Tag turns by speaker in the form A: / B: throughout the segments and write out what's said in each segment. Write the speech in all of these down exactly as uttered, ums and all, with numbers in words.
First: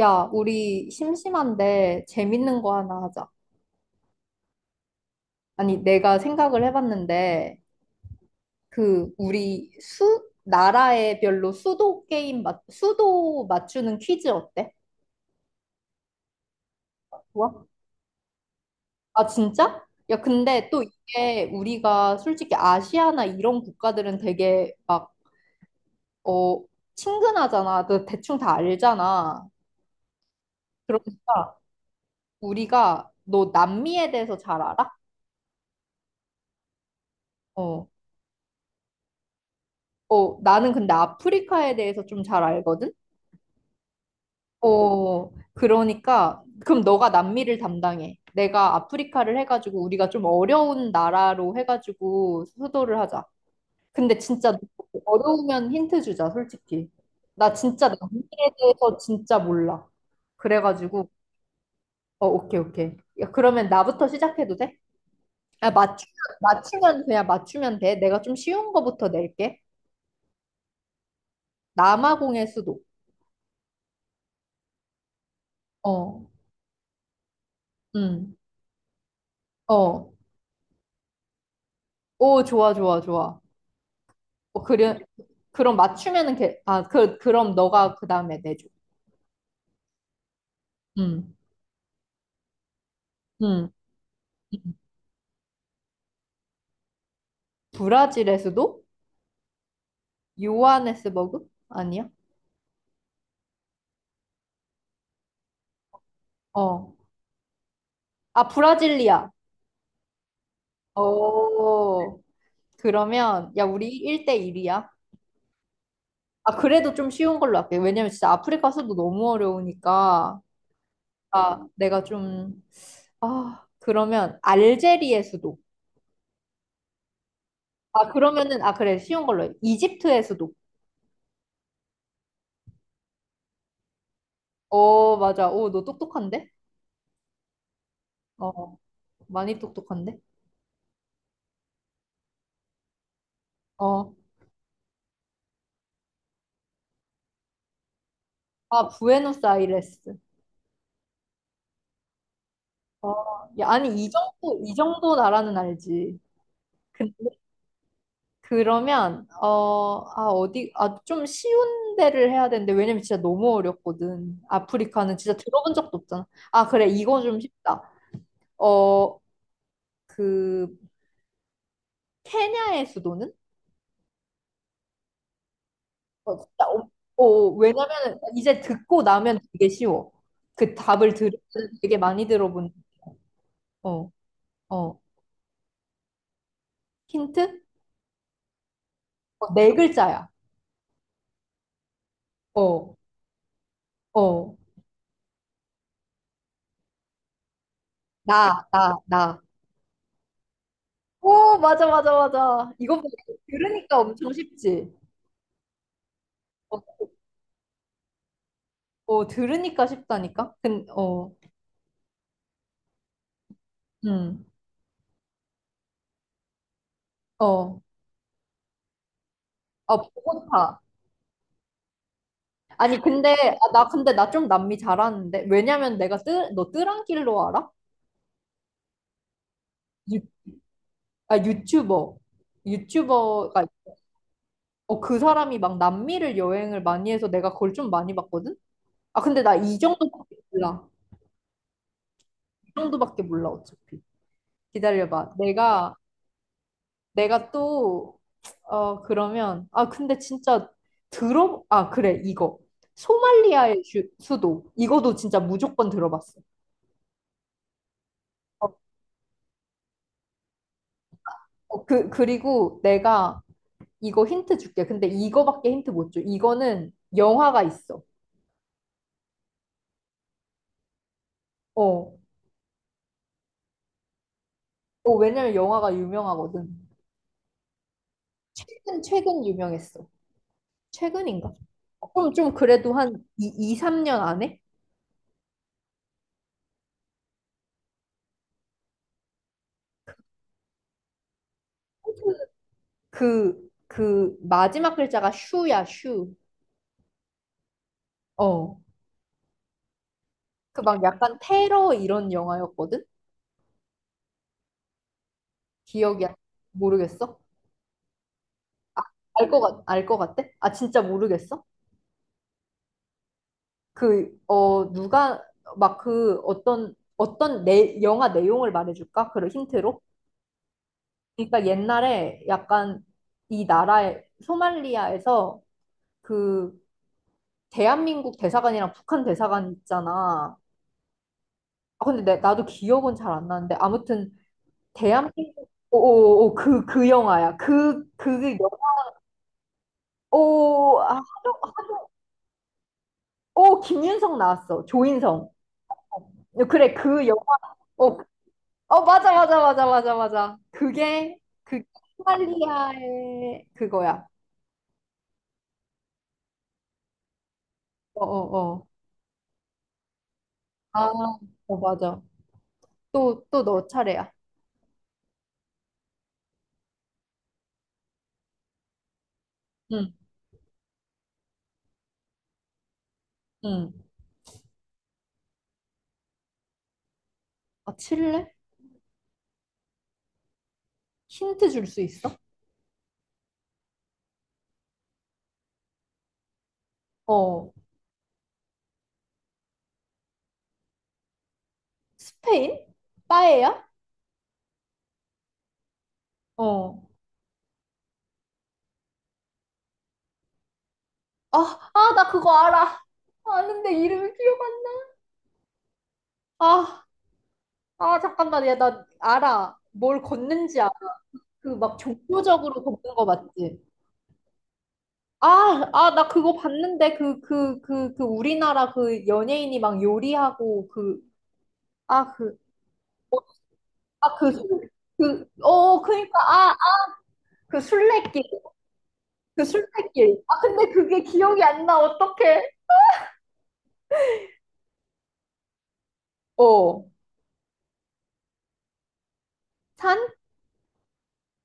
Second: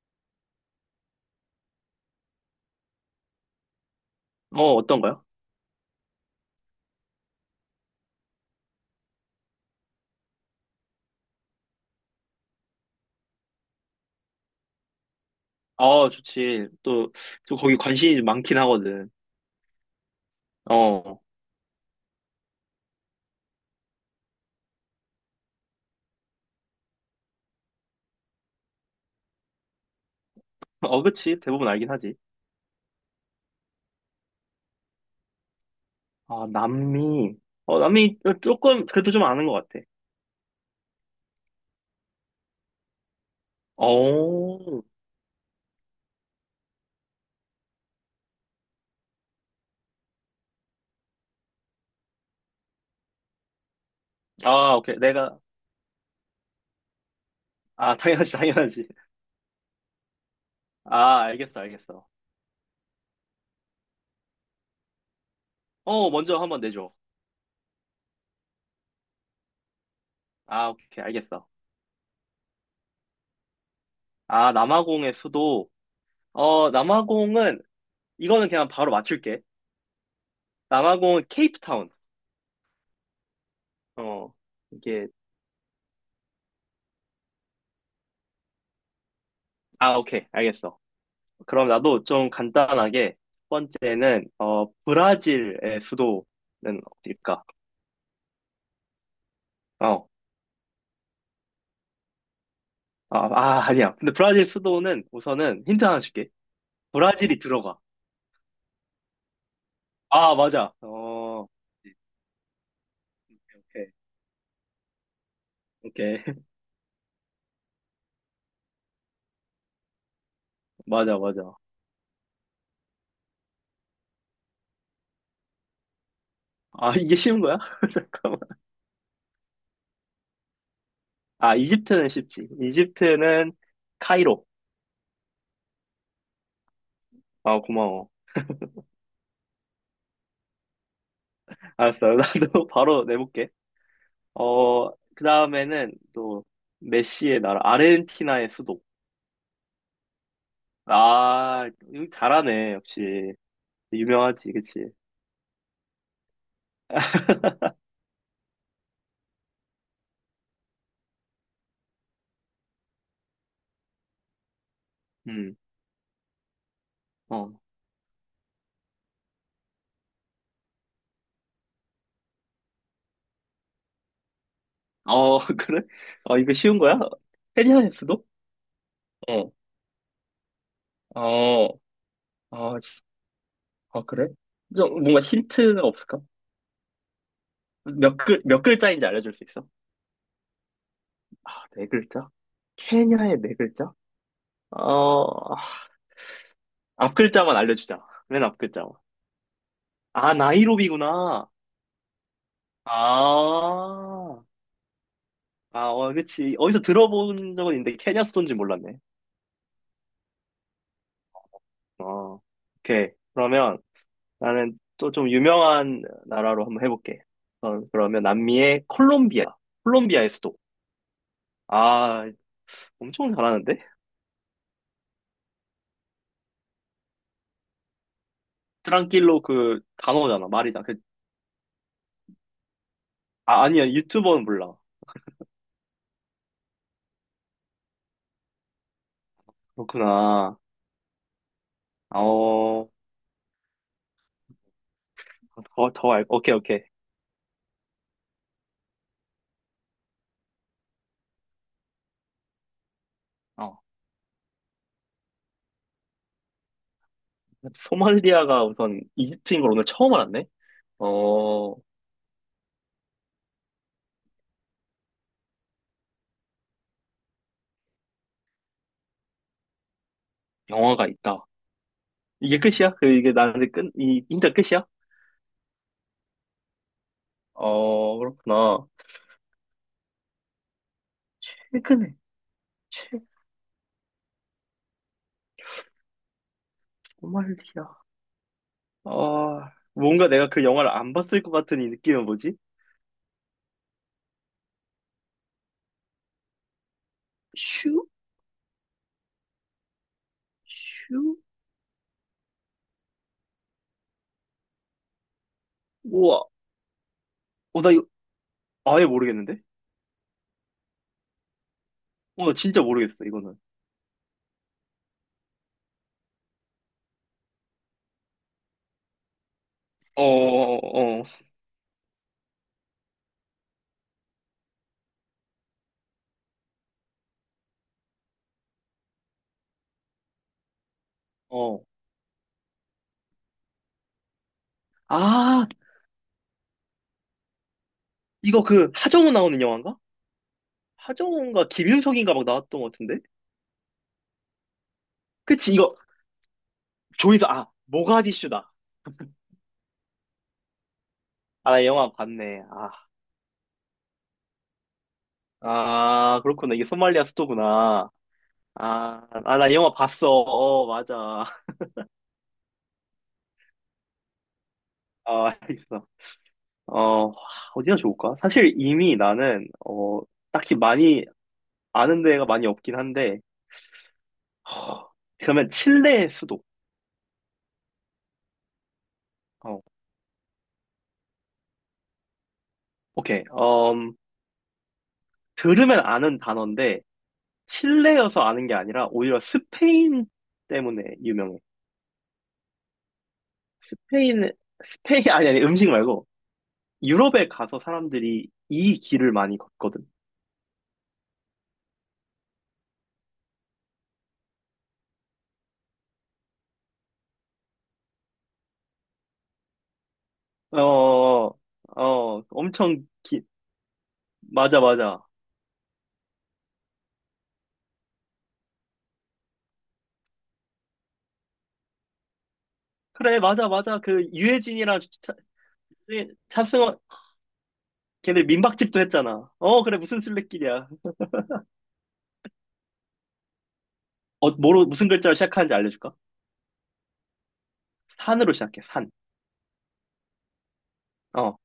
A: 야, 우리 심심한데 재밌는 거 하나 하자.
B: 어, 어떤가요?
A: 아니, 내가 생각을 해봤는데, 그, 우리 수, 나라에 별로 수도 게임, 맞, 수도 맞추는 퀴즈 어때?
B: 아, 좋지. 또,
A: 좋아?
B: 또 거기 관심이 좀 많긴 하거든.
A: 아, 진짜? 야, 근데 또
B: 어,
A: 이게 우리가 솔직히 아시아나 이런 국가들은 되게 막, 어, 친근하잖아. 너 대충 다 알잖아.
B: 어, 그치.
A: 그러니까
B: 대부분 알긴 하지.
A: 우리가 너 남미에 대해서 잘 알아?
B: 아, 남미. 어,
A: 어.
B: 남미 조금, 그래도 좀 아는 것 같아.
A: 어, 나는 근데 아프리카에 대해서 좀 잘 알거든?
B: 어,
A: 어, 그러니까, 그럼 너가 남미를 담당해. 내가 아프리카를 해가지고, 우리가 좀 어려운 나라로 해가지고, 수도를 하자. 근데 진짜
B: 아, 오케이. 내가,
A: 어려우면 힌트 주자, 솔직히. 나 진짜
B: 아, 당연하지,
A: 남미에
B: 당연하지.
A: 대해서 진짜 몰라. 그래가지고,
B: 아, 알겠어, 알겠어.
A: 어, 오케이, 오케이. 야, 그러면 나부터 시작해도 돼? 아,
B: 어,
A: 맞추면,
B: 먼저 한번 내줘.
A: 맞추면, 그냥 맞추면 돼. 내가 좀 쉬운 거부터 낼게.
B: 아, 오케이, 알겠어.
A: 남아공의 수도.
B: 아, 남아공의 수도.
A: 어,
B: 어, 남아공은,
A: 음,
B: 이거는 그냥 바로 맞출게.
A: 어.
B: 남아공은 케이프타운.
A: 오, 좋아, 좋아, 좋아.
B: 어,
A: 어, 그래,
B: 이게,
A: 그럼 맞추면은 걔, 아, 그, 그럼 너가 그 다음에 내줘.
B: 아, 오케이, 알겠어.
A: 음,
B: 그럼 나도 좀 간단하게 첫
A: 음.
B: 번째는 어 브라질의 수도는 어딜까?
A: 브라질의 수도?
B: 어.
A: 요하네스버그? 아니야?
B: 아, 아, 아니야. 근데 브라질 수도는 우선은 힌트 하나 줄게.
A: 어.
B: 브라질이 들어가.
A: 아, 브라질리아.
B: 아, 맞아. 어.
A: 어. 그러면, 야, 우리
B: 오케이.
A: 일 대일이야.
B: 오케이.
A: 아, 그래도 좀 쉬운 걸로 할게. 왜냐면 진짜 아프리카 수도 너무 어려우니까.
B: 맞아, 맞아.
A: 아, 내가 좀, 아, 그러면 알제리의 수도.
B: 아, 이게 쉬운 거야?
A: 아,
B: 잠깐만.
A: 그러면은, 아, 그래, 쉬운 걸로 해. 이집트의 수도.
B: 아, 이집트는 쉽지. 이집트는 카이로.
A: 어, 맞아. 오, 너 똑똑한데?
B: 아, 고마워.
A: 어, 많이 똑똑한데?
B: 알았어. 나도 바로 내볼게.
A: 어.
B: 어, 그 다음에는 또 메시의 나라 아르헨티나의 수도.
A: 아, 부에노스아이레스.
B: 아, 이거 잘하네,
A: 어,
B: 역시.
A: 야, 아니, 이
B: 유명하지,
A: 정도, 이
B: 그치?
A: 정도 나라는 알지. 근데, 그러면, 어, 아, 어디, 아, 좀 쉬운 데를 해야 되는데, 왜냐면 진짜 너무 어렵거든. 아프리카는 진짜
B: 음,
A: 들어본 적도 없잖아. 아, 그래, 이거 좀
B: 어.
A: 쉽다. 어, 그, 케냐의 수도는?
B: 어, 그래? 어,
A: 어,
B: 이거
A: 진짜,
B: 쉬운
A: 어,
B: 거야?
A: 어,
B: 페리하의
A: 왜냐면,
B: 수도?
A: 이제 듣고 나면
B: 어,
A: 되게 쉬워. 그 답을 들으면
B: 어,
A: 되게 많이 들어본,
B: 아, 진- 아,
A: 어,
B: 그래?
A: 어.
B: 좀 뭔가 힌트가 없을까?
A: 힌트?
B: 몇 글, 몇 글자인지 알려줄 수
A: 어,
B: 있어?
A: 네 글자야.
B: 아, 네 글자?
A: 어,
B: 케냐의 네 글자?
A: 어.
B: 어, 앞 글자만 알려주자. 맨 앞
A: 나,
B: 글자만.
A: 나, 나.
B: 아, 나이로비구나.
A: 오, 맞아, 맞아, 맞아. 이거 봐. 들으니까 엄청
B: 아,
A: 쉽지.
B: 아, 어, 그치.
A: 어,
B: 어디서 들어본 적은 있는데, 케냐 수도인지 몰랐네.
A: 어, 들으니까 쉽다니까? 근, 어,
B: 어, 오케이. 그러면,
A: 음,
B: 나는 또 좀 유명한 나라로 한번 해볼게.
A: 어,
B: 어, 그러면 남미의 콜롬비아.
A: 아,
B: 콜롬비아의 수도.
A: 보고파.
B: 아,
A: 아니,
B: 엄청
A: 근데, 아,
B: 잘하는데?
A: 나, 근데 나 좀 남미 잘하는데? 왜냐면 내가 뜨, 너 뜨란길로 알아?
B: 트랑킬로 그
A: 유,
B: 단어잖아, 말이잖아. 그,
A: 아, 유튜버.
B: 아,
A: 유튜버가,
B: 아니야, 유튜버는 몰라.
A: 어, 그 사람이 막 남미를 여행을 많이 해서 내가 그걸 좀 많이 봤거든? 아, 근데 나 이 정도밖에
B: 그렇구나.
A: 몰라. 이
B: 어,
A: 정도밖에 몰라, 어차피. 기다려봐.
B: 더,
A: 내가,
B: 더 알, 오케이, 오케이.
A: 내가 또, 어, 그러면, 아, 근데 진짜 들어, 아, 그래, 이거.
B: 어.
A: 소말리아의 주- 수도. 이거도 진짜 무조건 들어봤어.
B: 소말리아가
A: 어,
B: 우선 이집트인 걸 오늘 처음 알았네? 어,
A: 어, 그, 그리고 내가 이거 힌트 줄게. 근데 이거밖에 힌트 못 줘. 이거는 영화가 있어.
B: 영화가 있다.
A: 어,
B: 이게 끝이야? 그, 이게 나한테 끝, 이, 인터 끝이야?
A: 어, 왜냐면 영화가 유명하거든.
B: 어, 그렇구나.
A: 최근, 최근 유명했어. 최근인가? 어,
B: 최근에,
A: 그럼 좀 그래도 한
B: 최,
A: 이, 이, 삼 년 안에?
B: 소말리아. 어, 뭔가 내가 그 영화를 안 봤을 것 같은 이 느낌은 뭐지?
A: 그, 그 마지막 글자가 슈야, 슈.
B: 슈?
A: 어. 그 막
B: 슈?
A: 약간 테러 이런 영화였거든? 기억이 안,
B: 우와.
A: 모르겠어?
B: 어, 나 이거 아예
A: 알 것
B: 모르겠는데?
A: 같, 알 것 같아? 아, 진짜 모르겠어?
B: 어, 나 진짜 모르겠어, 이거는.
A: 그, 어, 누가, 막 그 어떤, 어떤 내, 영화 내용을 말해줄까? 그런 힌트로?
B: 어, 어, 어.
A: 그러니까 옛날에 약간 이 나라에, 소말리아에서 그 대한민국 대사관이랑 북한 대사관 있잖아.
B: 어.
A: 아, 근데 내, 나도 기억은 잘 안 나는데 아무튼
B: 아,
A: 대한민국, 오, 오, 오, 그, 그 영화야. 그, 그게,
B: 이거
A: 영-
B: 그 하정우 나오는 영화인가?
A: 오, 아, 어,
B: 하정우인가 김윤석인가 막 나왔던 것 같은데?
A: 오, 김윤석 나왔어. 조인성.
B: 그치, 이거
A: 그래, 그 영화.
B: 조이서, 아,
A: 어,
B: 모가디슈다.
A: 어, 맞아, 맞아, 맞아, 맞아, 맞아. 그게,
B: 아,
A: 그,
B: 나 영화 봤네. 아,
A: 소말리아의 그거야.
B: 아, 그렇구나. 이게 소말리아 수도구나.
A: 어, 어, 어.
B: 아, 아, 나 영화 봤어. 어,
A: 아,
B: 맞아.
A: 어, 맞아. 또, 또 너 차례야.
B: 아, 알겠어. 어, 어디가 좋을까? 사실 이미 나는,
A: 응,
B: 어, 딱히 많이 아는 데가 많이 없긴 한데,
A: 응.
B: 허, 그러면 칠레의 수도.
A: 아, 칠레?
B: 어,
A: 힌트 줄 수 있어?
B: 오케이. 음, 들으면 아는 단어인데,
A: 어.
B: 칠레여서 아는 게 아니라, 오히려 스페인 때문에 유명해.
A: 스페인? 빠에야?
B: 스페인, 스페인, 아니, 아니, 음식 말고,
A: 어.
B: 유럽에 가서 사람들이 이 길을 많이 걷거든.
A: 아, 아, 나 그거 알아. 아는데 이름이 기억 안 나. 아, 아, 잠깐만. 야, 나 알아. 뭘 걷는지 알아.
B: 어,
A: 그 막
B: 어,
A: 종교적으로
B: 엄청
A: 걷는 거
B: 기,
A: 맞지?
B: 맞아, 맞아.
A: 아, 아, 나 그거 봤는데, 그, 그, 그, 그, 우리나라 그 연예인이 막 요리하고, 그, 아, 그,
B: 그래, 맞아, 맞아. 그,
A: 아, 그, 술-
B: 유해진이랑 차-
A: 그, 어, 그니까, 아, 아,
B: 차승원,
A: 그 술래길,
B: 걔네 민박집도 했잖아.
A: 그
B: 어, 그래, 무슨
A: 술래길. 아,
B: 술래길이야.
A: 근데 그게 기억이 안 나, 어떡해.
B: 어, 뭐로, 무슨 글자로 시작하는지 알려줄까?
A: 어,
B: 산으로 시작해, 산.
A: 산?
B: 어,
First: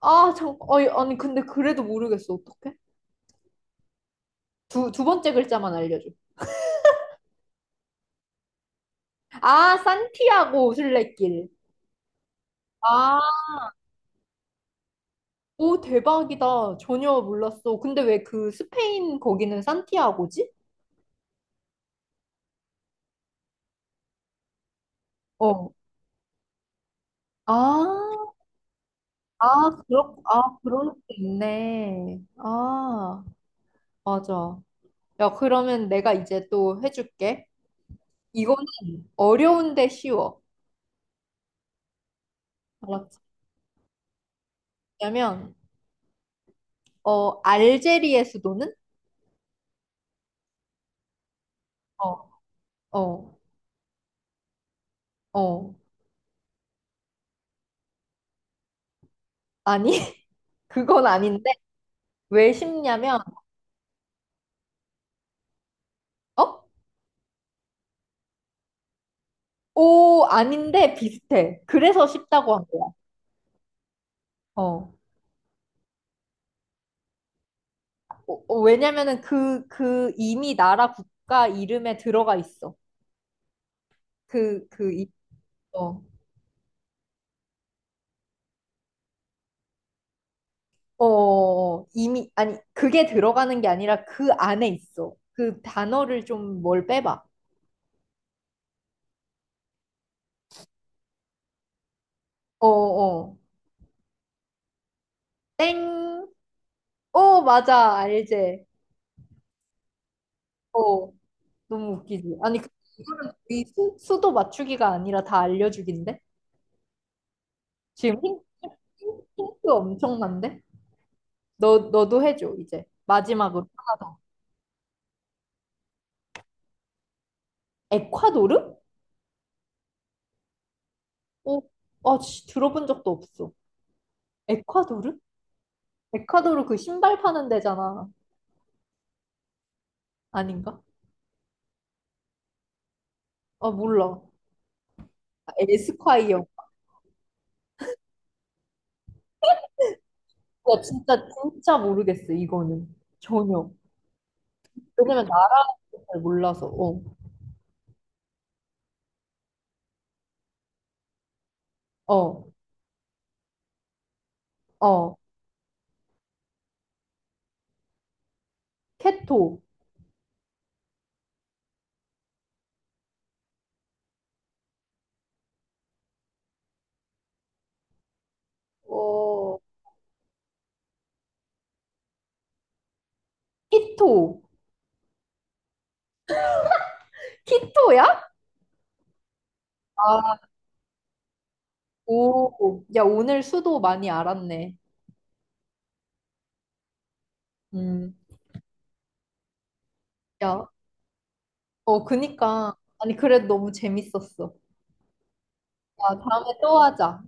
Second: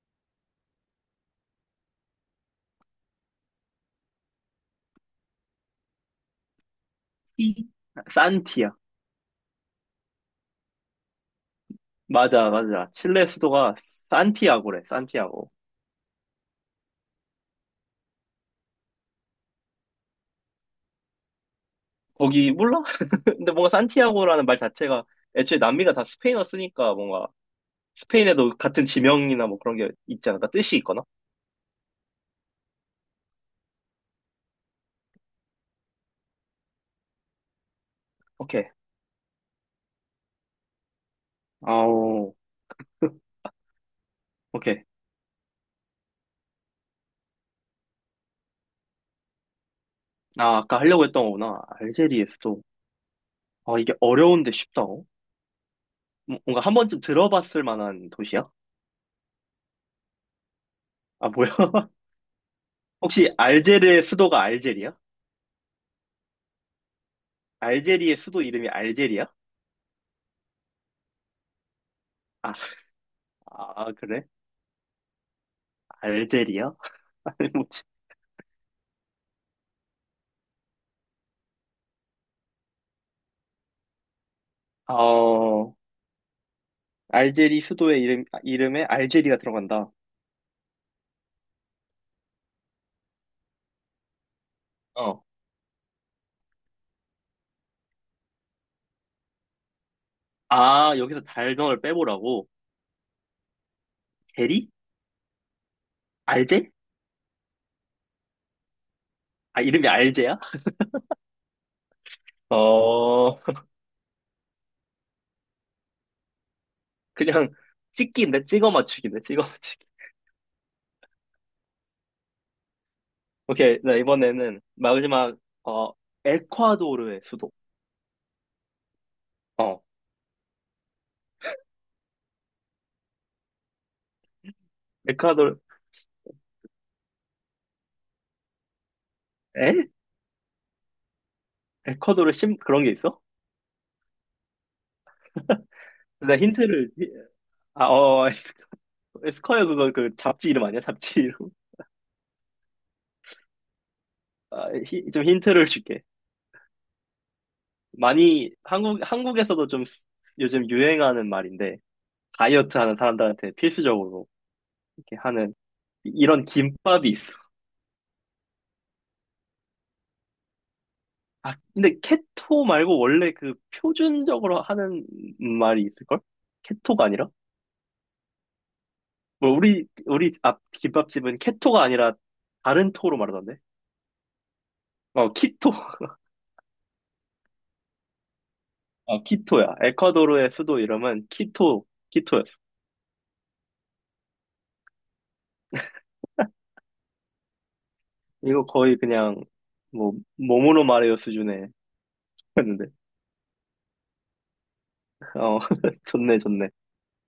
A: 아, 참, 어이, 아니, 근데 그래도 모르겠어, 어떡해. 두, 두 번째 글자만 알려줘.
B: 티. 산티야.
A: 아, 산티아고 술래길.
B: 맞아, 맞아.
A: 아,
B: 칠레 수도가 산티아고래, 산티아고.
A: 오, 대박이다. 전혀 몰랐어. 근데 왜 그 스페인 거기는 산티아고지?
B: 거기, 몰라? 근데 뭔가 산티아고라는 말 자체가 애초에
A: 어.
B: 남미가 다 스페인어 쓰니까 뭔가
A: 아.
B: 스페인에도 같은 지명이나 뭐
A: 아,
B: 그런 게
A: 그렇,
B: 있지 않을까?
A: 아,
B: 뜻이
A: 그럴 수
B: 있거나?
A: 있네. 아, 맞아. 야, 그러면 내가 이제 또 해줄게. 이거는
B: 오케이.
A: 어려운데 쉬워.
B: 아오.
A: 알았지?
B: 오케이.
A: 왜냐면, 어, 알제리의 수도는?
B: 아, 아까 하려고 했던 거구나. 알제리의
A: 어,
B: 수도.
A: 어,
B: 아, 이게 어려운데 쉽다고?
A: 어.
B: 뭔가 한 번쯤 들어봤을 만한 도시야?
A: 아니, 그건
B: 아, 뭐야?
A: 아닌데. 왜 쉽냐면,
B: 혹시 알제르의 수도가 알제리야?
A: 어?
B: 알제리의 수도 이름이 알제리야?
A: 오, 아닌데 비슷해. 그래서
B: 아,
A: 쉽다고 한 거야.
B: 아, 그래?
A: 어.
B: 알제리야? 아니, 뭐지?
A: 어, 어, 왜냐면은 그, 그 이미 나라 국가 이름에 들어가 있어. 그, 그, 이-
B: 어,
A: 어.
B: 알제리 수도의 이름, 아, 이름에 알제리가 들어간다.
A: 어, 이미, 아니, 그게 들어가는 게 아니라 그 안에 있어.
B: 어.
A: 그 단어를 좀 뭘 빼봐.
B: 아, 여기서 달덩어를 빼보라고?
A: 어, 어.
B: 제리?
A: 땡.
B: 알제?
A: 어, 맞아. 알제.
B: 아, 이름이 알제야?
A: 어, 너무 웃기지. 아니, 그- 이거는
B: 어,
A: 거의 수, 수도 맞추기가 아니라 다 알려주기인데?
B: 그냥
A: 지금 힌,
B: 찍기인데? 찍어 맞추기인데?
A: 힌-
B: 찍어
A: 힌트
B: 맞추기.
A: 엄청난데? 너, 너도 해줘, 이제. 마지막으로
B: 오케이, 나
A: 하나 더.
B: 이번에는 마지막, 어, 에콰도르의 수도.
A: 에콰도르?
B: 어,
A: 어, 아, 씨, 들어본 적도 없어. 에콰도르?
B: 에콰도르,
A: 에콰도르 그 신발 파는 데잖아.
B: 에?
A: 아닌가?
B: 에콰도르 심, 그런 게 있어?
A: 아, 몰라.
B: 근데
A: 에스콰이어.
B: 힌트를 아 어 에스커야 그거 그 잡지 이름 아니야?
A: 나
B: 잡지
A: 진짜
B: 이름.
A: 진짜 모르겠어 이거는 전혀.
B: 아, 히- 좀
A: 왜냐면
B: 힌트를 줄게.
A: 나한테 잘 몰라서. 어,
B: 많이 한국 한국에서도 좀 쓰- 요즘 유행하는 말인데
A: 어,
B: 다이어트 하는 사람들한테 필수적으로 이렇게
A: 어.
B: 하는 이- 이런 김밥이 있어.
A: 케토.
B: 아 근데 케토 말고 원래 그 표준적으로 하는 말이 있을걸? 케토가 아니라? 뭐
A: 어,
B: 우리 우리 앞 김밥집은 케토가 아니라 다른 토로 말하던데?
A: 키토.
B: 어 키토
A: 키토야?
B: 어, 키토야.
A: 아,
B: 에콰도르의 수도 이름은 키토, 키토였어.
A: 오. 야 오늘 수도 많이 알았네. 음.
B: 이거 거의 그냥, 뭐,
A: 야,
B: 몸으로 말해요 수준에
A: 어, 그니까.
B: 했는데.
A: 아니 그래도 너무 재밌었어.
B: 어,
A: 야
B: 좋네,
A: 다음에
B: 좋네.
A: 또 하자.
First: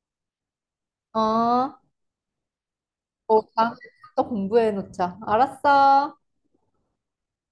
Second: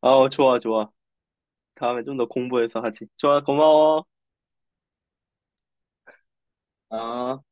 B: 어, 좋아, 좋아.
A: 어,
B: 다음에 좀 더 공부해서 하지. 좋아,
A: 어 다음에
B: 고마워.
A: 또 공부해 놓자. 알았어.
B: 아.